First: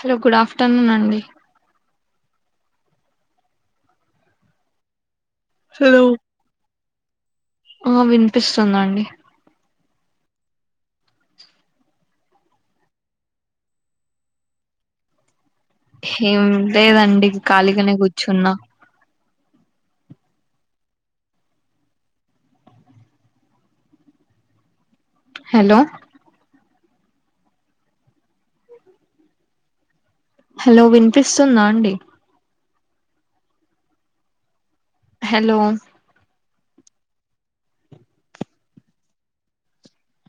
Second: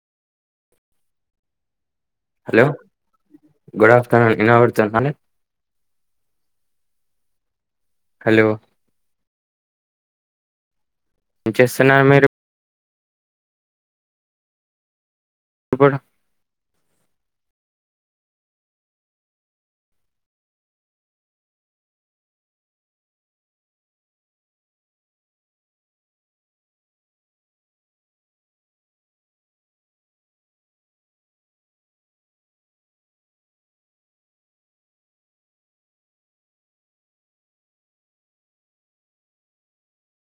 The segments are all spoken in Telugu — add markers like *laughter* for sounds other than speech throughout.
హలో గుడ్ ఆఫ్టర్నూన్ అండి హలో గుడ్ ఆఫ్టర్నూన్ ఇనోవడుతోంద హలో ఆ హలో వినిపిస్తుందండి ఏం చేస్తున్నారు మీరు ఇప్పుడు ఏం లేదండి ఖాళీగానే కూర్చున్నా హలో హలో విన్పిస్తుందా అండి హలో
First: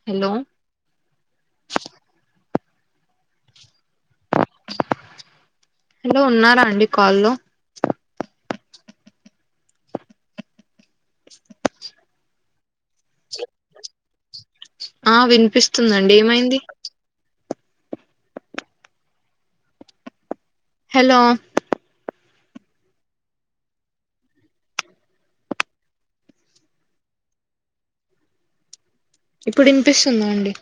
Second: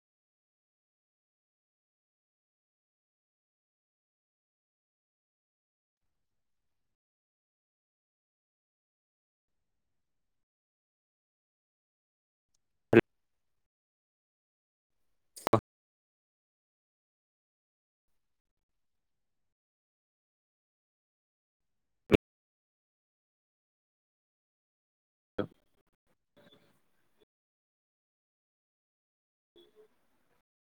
హలో హలో ఉన్నారా అండి కాల్లో? ఆ వినిపిస్తుందండి ఏమైంది హలో ఇప్పుడు వినిపిస్తుందా అండి?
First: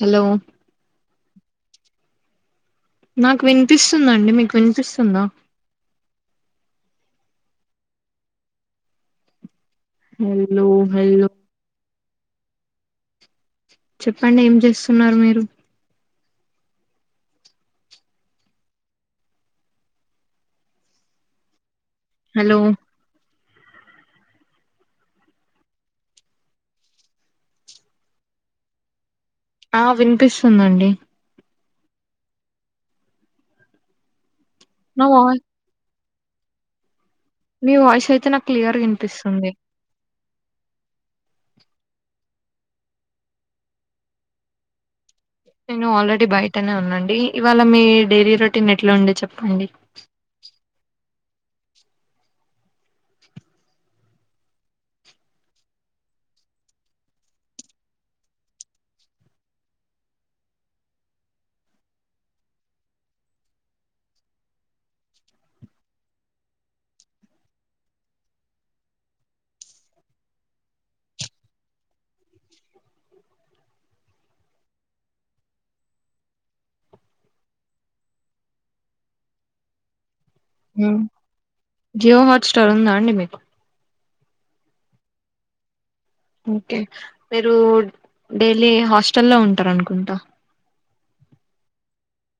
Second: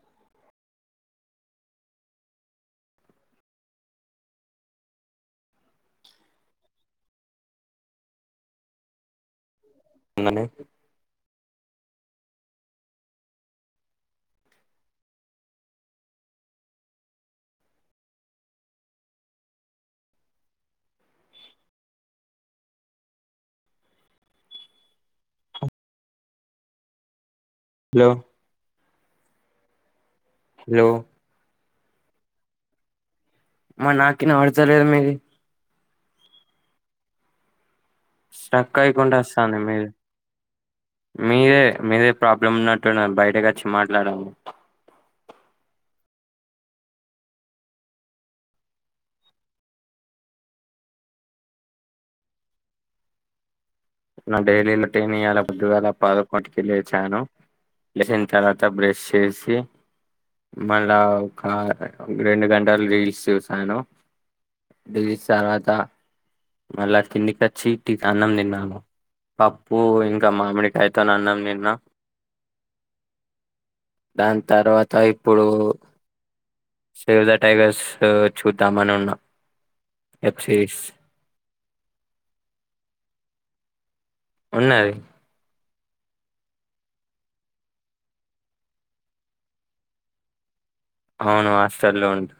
హలో నాకు వినిపిస్తుందండి మీకు వినిపిస్తుందా హల్లో హల్లో చెప్పండి ఏం చేస్తున్నారు మీరు హలో హలో ఆ హలో వినిపిస్తుందండి మా నాకిన వాడచలేదు మీ నా వాయి మీ వాయిస్ అయితే నాకు స్ట్రక్ క్లియర్గా అయికుండా వినిపిస్తుంది వస్తాంది మీరు మీరే మీదే ప్రాబ్లమ్ ఉన్నట్టు బయటకి వచ్చి మాట్లాడాలి నేను ఆల్రెడీ బయటనే ఉన్నాండి ఇవాళ మీ డైరీ రొటీన్ ఎట్లా ఉండే చెప్పండి? *inaudible* నా డైల్లీలో ట్రేనియాల పొద్దుగాల పాదుకోటికిళ్ లేచాను లేసిన్ తర్వాత బ్రెస్స్ ఎసి మళ్ళా ఒక రెండు గంటలు రీల్స్ చూసాను జ తర్వాత మళ్ళ కిందికచ్చి అన్నం తిన్నాను పప్పు ఇంకా మామిడికాయతోన అన్నాం తిన్న దాని తర్వాత ఇప్పుడు సేవద టైగర్స్ చూద్దాం అని ఉన్నా వెబ్ సిరీస్ ఆ జియో హాట్స్టార్ ఉందా అండి మీకు? ఉన్నది ఓకే మీరు డైలీ హాస్టల్ల్లో ఉంటార అనుకుంటా అవును ఆస్టర్లు ఉండు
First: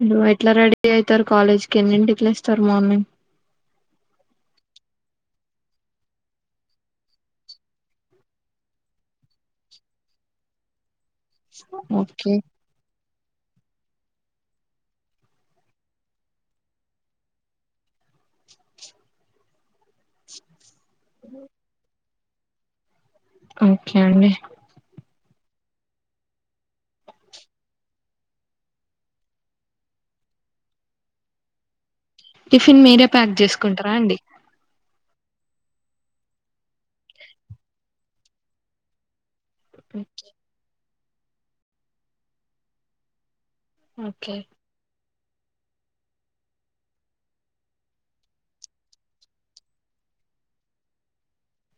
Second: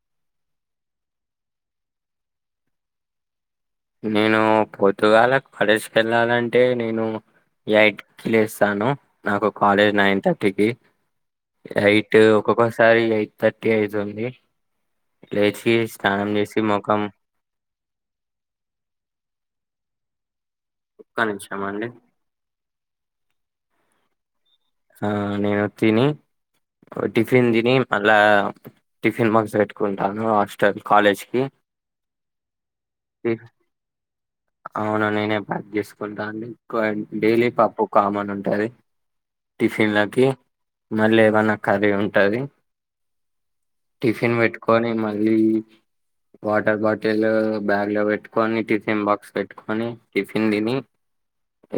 మీరు ఎట్లా రెడీ అవుతారు కాలేజ్కి, ఎన్నింటికి లేస్తారు మార్నింగ్? నేను పొద్దుగాల పడేసి వెళ్ళాలంటే నేను ఎయిట్ కి లేస్తాను నాకు కాలేజ్ నైన్ థర్టీకి ఎయిట్ ఓకే ఒక్కొక్కసారి ఎయిట్ థర్ టి అయితుంది లేచి స్నానం చేసి ముఖం *inaudible* ఆ చూసాం అండి ఓకే అండి ఆ నేను తిని టిఫిన్ తిని మళ్ళా టిఫిన్ బక్స్ పెట్టుకుంటాను హాస్టల్ కాలేజ్ కి టిఫిన్ మీరే ప్యాక్ జేసుకుంటరా అండి అవును నేనే *unintelligible* చేసుకుంటా అండి డైలీ పప్పు కామన్ ఉంటుది టిఫిన్లకి మళ్ళీ ఏమన్నా కర్రీ ఉంటాది. ఓకే టిఫిన్ పెట్టుకుని మా లి వాటర్ బాటిల్ బ్యాగ్ లో పెట్టుకని టిఫిన్ బాక్స్ పెట్టుకొని టిఫిన్ తిని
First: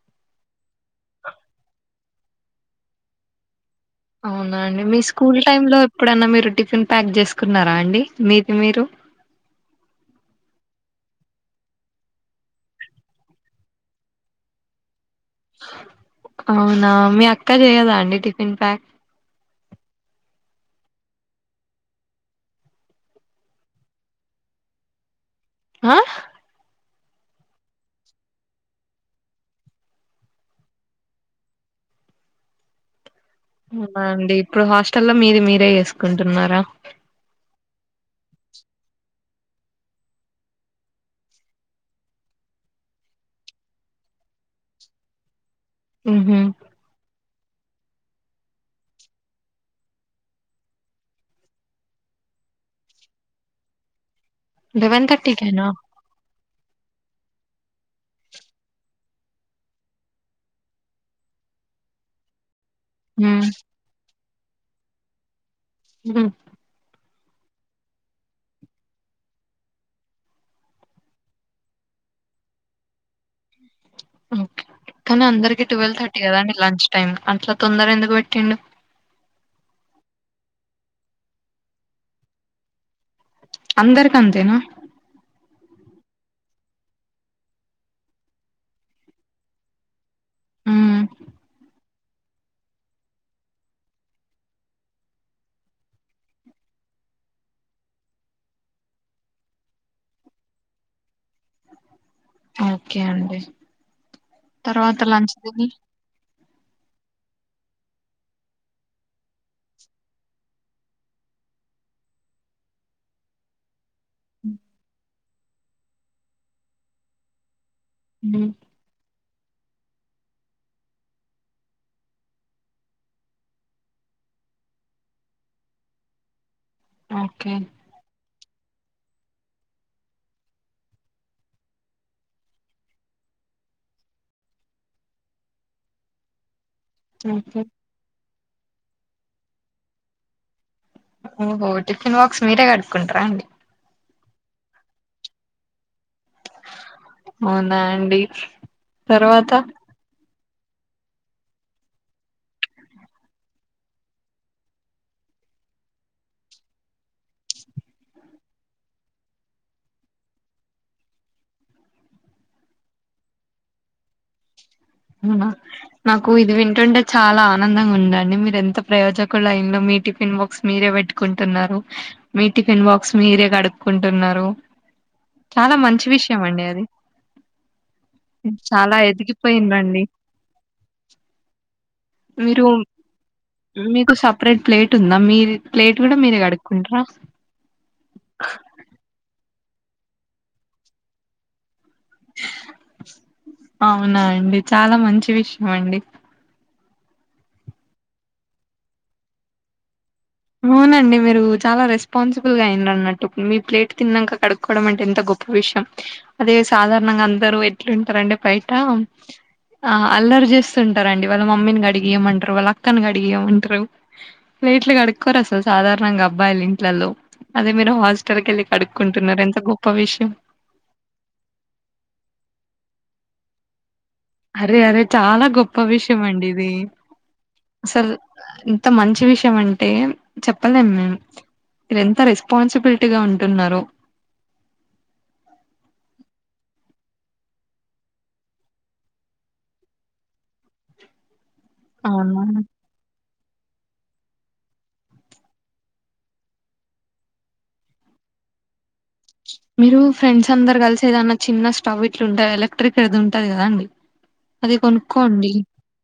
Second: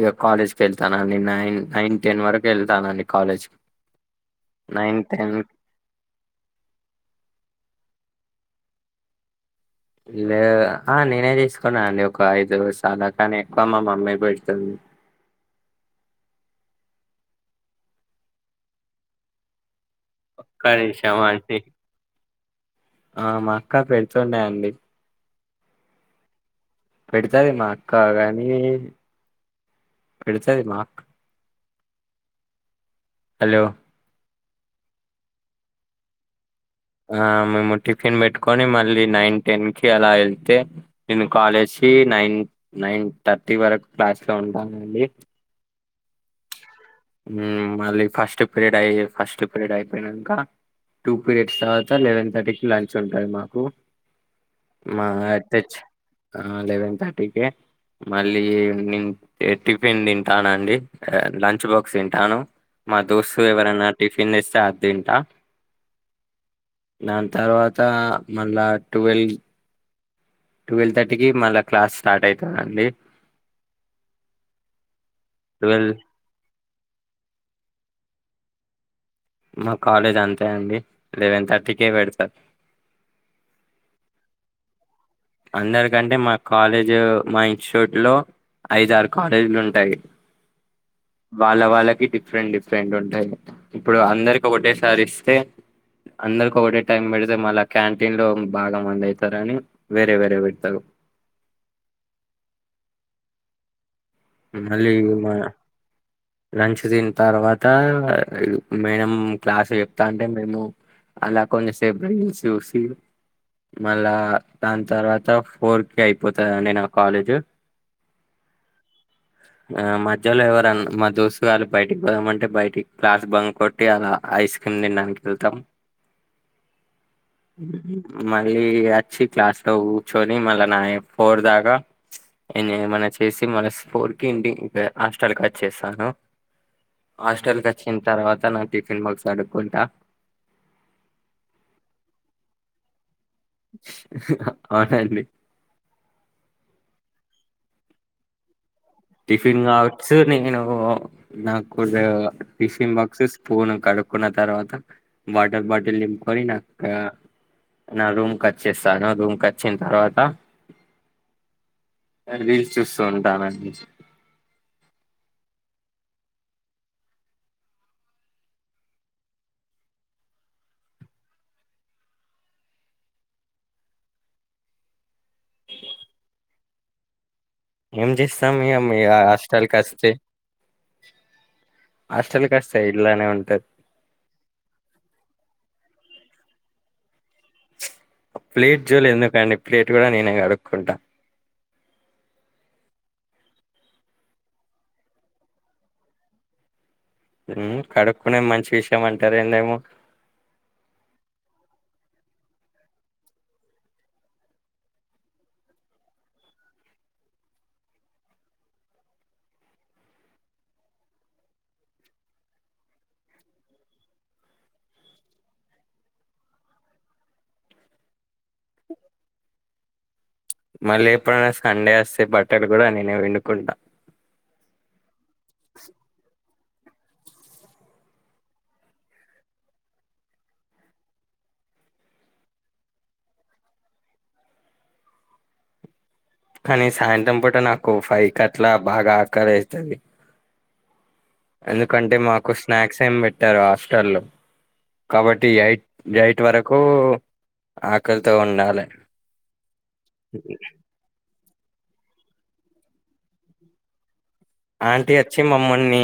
ఇక కాలేజ్ క వెళ్తానండి నైన్ నైన్ టెన్ వరకు వెళ్తానండి కాలేజ్ కి అవునా అండి మీ స్కూల్ టైమ్ లో ఎప్పుడైనా మీరు టిఫిన్ ప్యాక్ చేసుకున్నారా అండి మీది మీరు లే ఆ నేనే తీసుకున్నా అండి ఒక ఐదు సాలా కానీ ఎక్కువ మా మమ్మీ పెడుతుంది అవునా మీ అక్క చేయదా అండి టిఫిన్ ప్యాక్ ఒక్క నిముషా అండీ అది ఆ మా అక్క పెడుతుండాయండి ఆ పెడతది మా అక్క గాని పెడుతది మాక్ అవునా అండి ఇప్పుడు హాస్టల్ లో మీది మీరే చేసుకుంటున్నారా ఆ మేము టిఫిన్ పెట్టుకొని మళ్ళీ నైన్ టెన్ కి అలా వెళ్తే నేను కాలేజ్ నైన్ నైన్ థర్టీ వరకు క్లాస్ లో ఉండాలండి ఉహు మళ్ళీ ఫస్ట్ పీరియడ్ అయి ఫస్ట్ పీరియడ్ అయిపోయినాక టూ పీరియడ్స్ తర్వాత లెవెన్ థర్టీకి లంచ్ ఉంటుంది మాకు మాచ్ ఆ లెవెన్ థ టిక మళ్ళీ టిఫిన్ తింటానుండి లంచ్ బాక్ తింటాను మా దోస్తు హ్మ్. ఎవరైనా టిఫిన్ తెస్తే అది తింటా ఉ దాని తర్వాత మళ్ళా ట్వెల్వ్ ట్వెల్వ్ థర్టీకి మళ్ళా క్లాస్ స్టార్ట్ అవుతుందిండి ఓకే కానీ అందరికి ట్వెల్వ్ థర్టీ కదా అండి లంచ్ టైమ్ అట్లా తొందర ఎందుకు పెట్టిండు మా కాలేజ్ అంతే అండి లెవెన్ థర్టీకే పెడతారు అందరకి అంతనా అందరికంటే మా కాలేజ్ మా ఇన్స్టిట్యూట్ లో ఐద ఆరు కాలేజీలు ఉంటాయి హ్మ్. వాళ్ళ వాళ్ళకి డిఫరెంట్ డిఫరెంట్ ఫ్రెండ్ ఉంటాయి ఇప్పుడు అందరికి ఒకటేసారి ఇస్తే అందరుకి ఒకటే టైం పెడితే మళ్ళా క్యాంటీన్ లో బాగా మంది అవుతారుని వేరే వేరే పెడతారు ఓకే అండి మళ్ళీ తర్వాత మా లంచ్ తిని లంచ దన్ తర్వా త మేనం క్లాస్ చెప్తా అంటే మేము అలా కొన్ని సేపు రీల్స్ చూసి మళ్ళా దాని తర్వాత ఫోర్ క అయిపోతందిండి నా కాలేజు ఉ ఆ మధ్యలో ఎవరన్నా మా దోస్త్ గాళ్ళు బయటికి పోదమంటే బయటికి క్లాస్ బంగ్ కొట్టి అలా ఐస్ క్రీమ్ తిన్నడానికి వెళ్తాం ఓకే. మళ్ళీ అచ్చి క్లాస్ లో కూచున్ని మ నా ఫోర్ దాక న ఏమై చేసి మన స్ ఫోర్ కి ఇంటి హస్టల్ కట్ చేస్తాను ఓకే. హాస్టల్కి వచ్చిన తర్వాత నా టిఫిన్ బాక్స్ అడుక్కుంటా ఓహో టిఫిన్ బాక్స్ మీరే కడుకుంటారా అండి అవునండి అవునా అండి తర్వాత టిఫిన్ కావచ్చు నేను నాకు టిషిన్ బాక్స్ స్పూన్ కడుక్కున్న తర్వాత వాటర్ బాటిల్ నింపు పోరినక్క నా రూమ్కి వచ్చేస్తాను రూమ్కి వచ్చిన తర్వాత రీల్స్ చూస్తూ ఉంటానండి అవునా నాకు ఇది వింటుంటే చాలా ఆనందంగా ఉందండి మీరు ఎంత ప్రయోజకులలైన్లో మీటి టిఫిన్ బాక్స్ మీరే పెట్టుకుంటున్నారు మీ టిఫిన్ బాక్స్ మీరే కడుక్కుంటున్నారు చాలా మంచి విషయం అండి అది ఏం జేస్తాం చాలా ఇగ హాస్టల్కి ఎదిగిపోయిందండి వస్తే హాస్టల్కి మీరు వస్తే ఇలానే ఉంటది మీకు సపరేట్ ప్లేట్ ఉందా మీర్ ప్లేట్ కూడా మీర కడుక్కుంటరా ప్లేట్ జోలే ఎందుకండి ప్లేట్ కూడా నేనే కడుక్కుంటా అవునా అండి చాలా మంచి విషయం అండి కడుక్కునే మంచి విషయం అంటారు ఏందేమో అవునండి మీరు చాలా రెస్పాన్సిబుల్గా అయిన అన్నట్టు మీ ప్లేట్ తిన్నాక కడుక్కోవడం అంటే ఎంత గొ విషయం అదే సాధారణంగా అందరు ఎట్లుంటారండి బయట ఆ అల్లరి చేస్తుంటారు అండి వాళ్ళ మమ్మీని కడిగియమంటారు వాళ్ళ అక్కని కడిగియమంటారు ప్లేట్లు కడుక్కోరు అసలు సాధారణంగా అబ్బాయిలు ఇంట్లల్లో అదే మీరు హాస్టల్కి వెళ్ళి కడుక్కుంటున్నారు ఎంత గొప్ప విషయం మళ్ళీ ఎప్పుడైనా సండే వస్తే బట్టలు కూడా నేనే విండుకుంటా అరే అదే చాలా గొప్ప విషయం అండి ఇది సర్ ఇంత మంచి విషయం అంటే చెప్పలేం మేము మీరు ఎంత రెస్పాన్సిబిలిటీగా ఉంటున్నారు నే సాయంత్రం పూట నాకు ఫైకట్లా బాగా ఆకలేస్తుంది ఎందుకంటే అవునా మాకు స్నాక్స్ ఏం పెట్టరు హాస్టల్లో కాబట్టి ఎయిట్ ఎయిట్ వరకు ఆకలితో ఉండాలి మీరు ఫ్రెండ్స్ అందరు కలిసి ఏదాన్న చిన్న స్టవ్ ఇట్లు ఉంటాయి ఎలక్ట్రిక్ అది ఉంటది కదా అండి అది ఆంటీ వచ్చి కొనుక్కోండి మమ్మల్ని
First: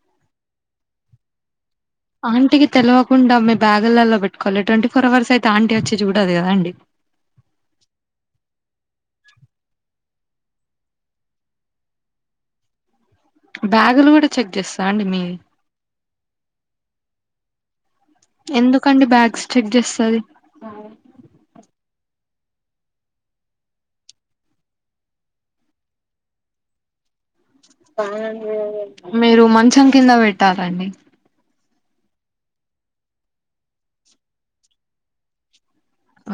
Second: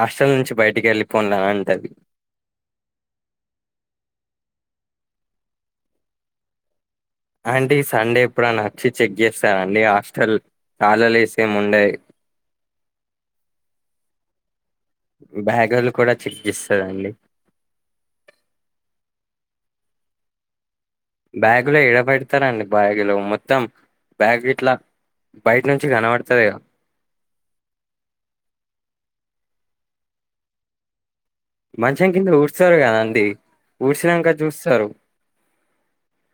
హాస్టల్ నుంచి బయటికి వెళ్ళిపోన్డి ఆంటది ఆంటీకి తెలివకుండా మీ బ్యాగులలో పెట్టుకోవాలి ట్వంటీ ఫోర్ అవర్స్ అయితే ఆంటీ వచ్చి చూడదు కదా అండి అంటీ సండే ఎప్పుడన్న వచ్చి చెక్ చేస్తార అండి హాస్టల్ కాలలేసేం ఉండయి బ్యాగులు కూడా చెక్ చేస్తా అండి మీ బ్యాగులు కూడా చికిిస్తదండి ఎందుకండి బ్యాగ్స్ చెక్ జేస్తది బ్యాగులో ఏడబెడతారండి బ్యాగులు మొత్తం బ్యాగ్ ఇట్లా బయట నుంచి ఘన పడతదిగా మీరు మంచం కింద పెట్టాలండి మంచం కింద ఊడ్స్తారు కదా అండి ఊడ్సినంక చూస్తారు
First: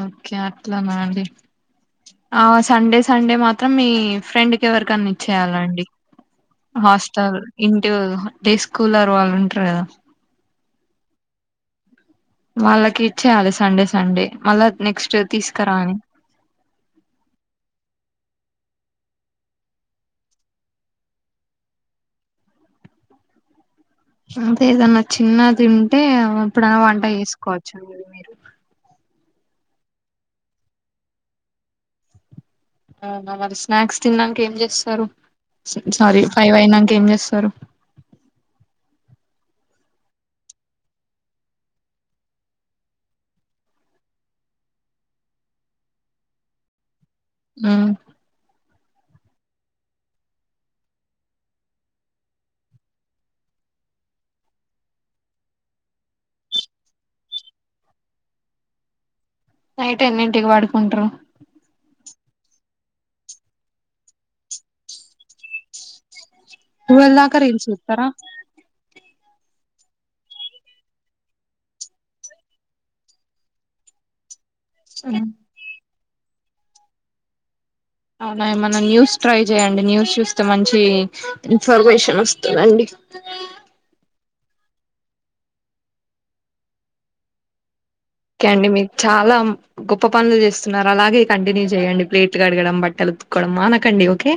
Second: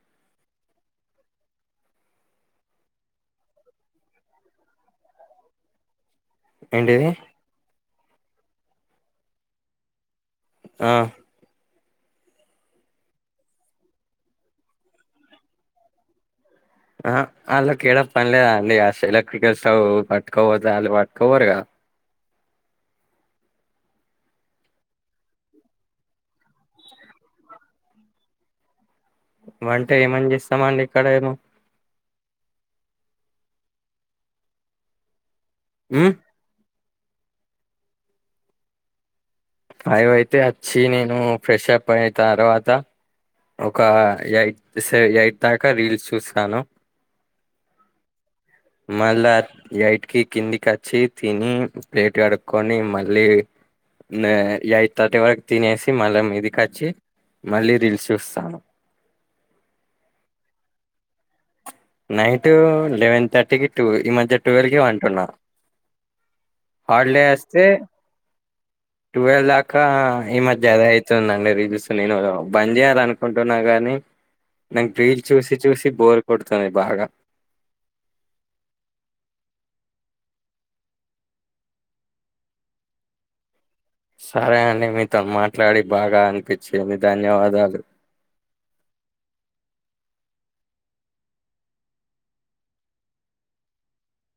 ఓకే అట్లనా అండి ఆ సండే సండే మాత్రం మీ ఫ్రెండ్ కి ఎవరికన్న ఇచ్చేయాలండి ఏంటిది హాస్టల్ ఇంటు డే స్కూల్ర్ వాళ్ళు ఉంటారు కదా ఆ వాళ్ళకి ఇచ్చేయాలి సండే సండే మళ్ళా నెక్స్ట్ తీసుకురాని ఆ అలాకి పని లేదండి అసలే ఎలక్ట్రికల్ స్టవ్ పట్కపొతే అళ్ళు పట్కవర్గా అదే ఏదన్నా చిన్న తింటే ఎప్పుడైన్నా వంట చేసుకోవచ్చు అ మీరు అరిటికాయ్ వంట ఏమం ఇస్తామ అండి ఇక్కడ ఏమో అవునా మరి స్నాక్స్ తినడానికి ఏం చేస్తారు స్ మ్మ్ సారీ ఫైవ్ అయినా కేం చేస్తారు ఫైవ్ అయితే అచ్చి నేను ఫ్రెష్ అప్ అయి తర్వాత ఒక ఎయిట్ స ఎయిట్ దాకా రీల్స్ చూస్తాను. ఆ మళ్ళా ఎయటికి కిందికి అచ్చి తిని ప్లేట్ కడుక్కకొని మళ్ళీ న ఎయిట్ తటి వరకు తినేసి మళ్ళ మిదికచ్చి మళ్ళి రీల్స్ చూస్తాను. నైట్ ఎన్నింటికి పడుకుంటరు? నైన్ లెవెన్ థర్టీకి టు ఈ మధ్య టువెల్వ్ కి అంటున్నా ట్వెల్వ్ హాలిడే దాకా అస్తే రీల్స్ చూస్తారా ట్వల ఇంకా ఈ మధ్య అదే అయితుందండి రిలుస్ నేను బంద్ చేయాలి అనుకుంటున్నా గానీ నాకు డ్రీల్ ఉమ్, చూసి చూసి బోర్ కొడుతాది బాగా అవునా ఏమన్నా న్యూస్ ట్రై చేయండి. న్యూస్ చూస్తే మంచి ఇన్ఫర్మేషన్ వస్తుందండి. కొత్తదా సరే అండి మీతో మాట్లాడి బాగా అనిపించింది ధన్యవాదాలు ఓకే అండి మీకు చాలా గొప్ప పనులు చేస్తున్నారు. అలాగే కంటిన్యూ చేయండి ప్లేట్లు కడగడం బట్టలు కొడం మానకండి ఓకే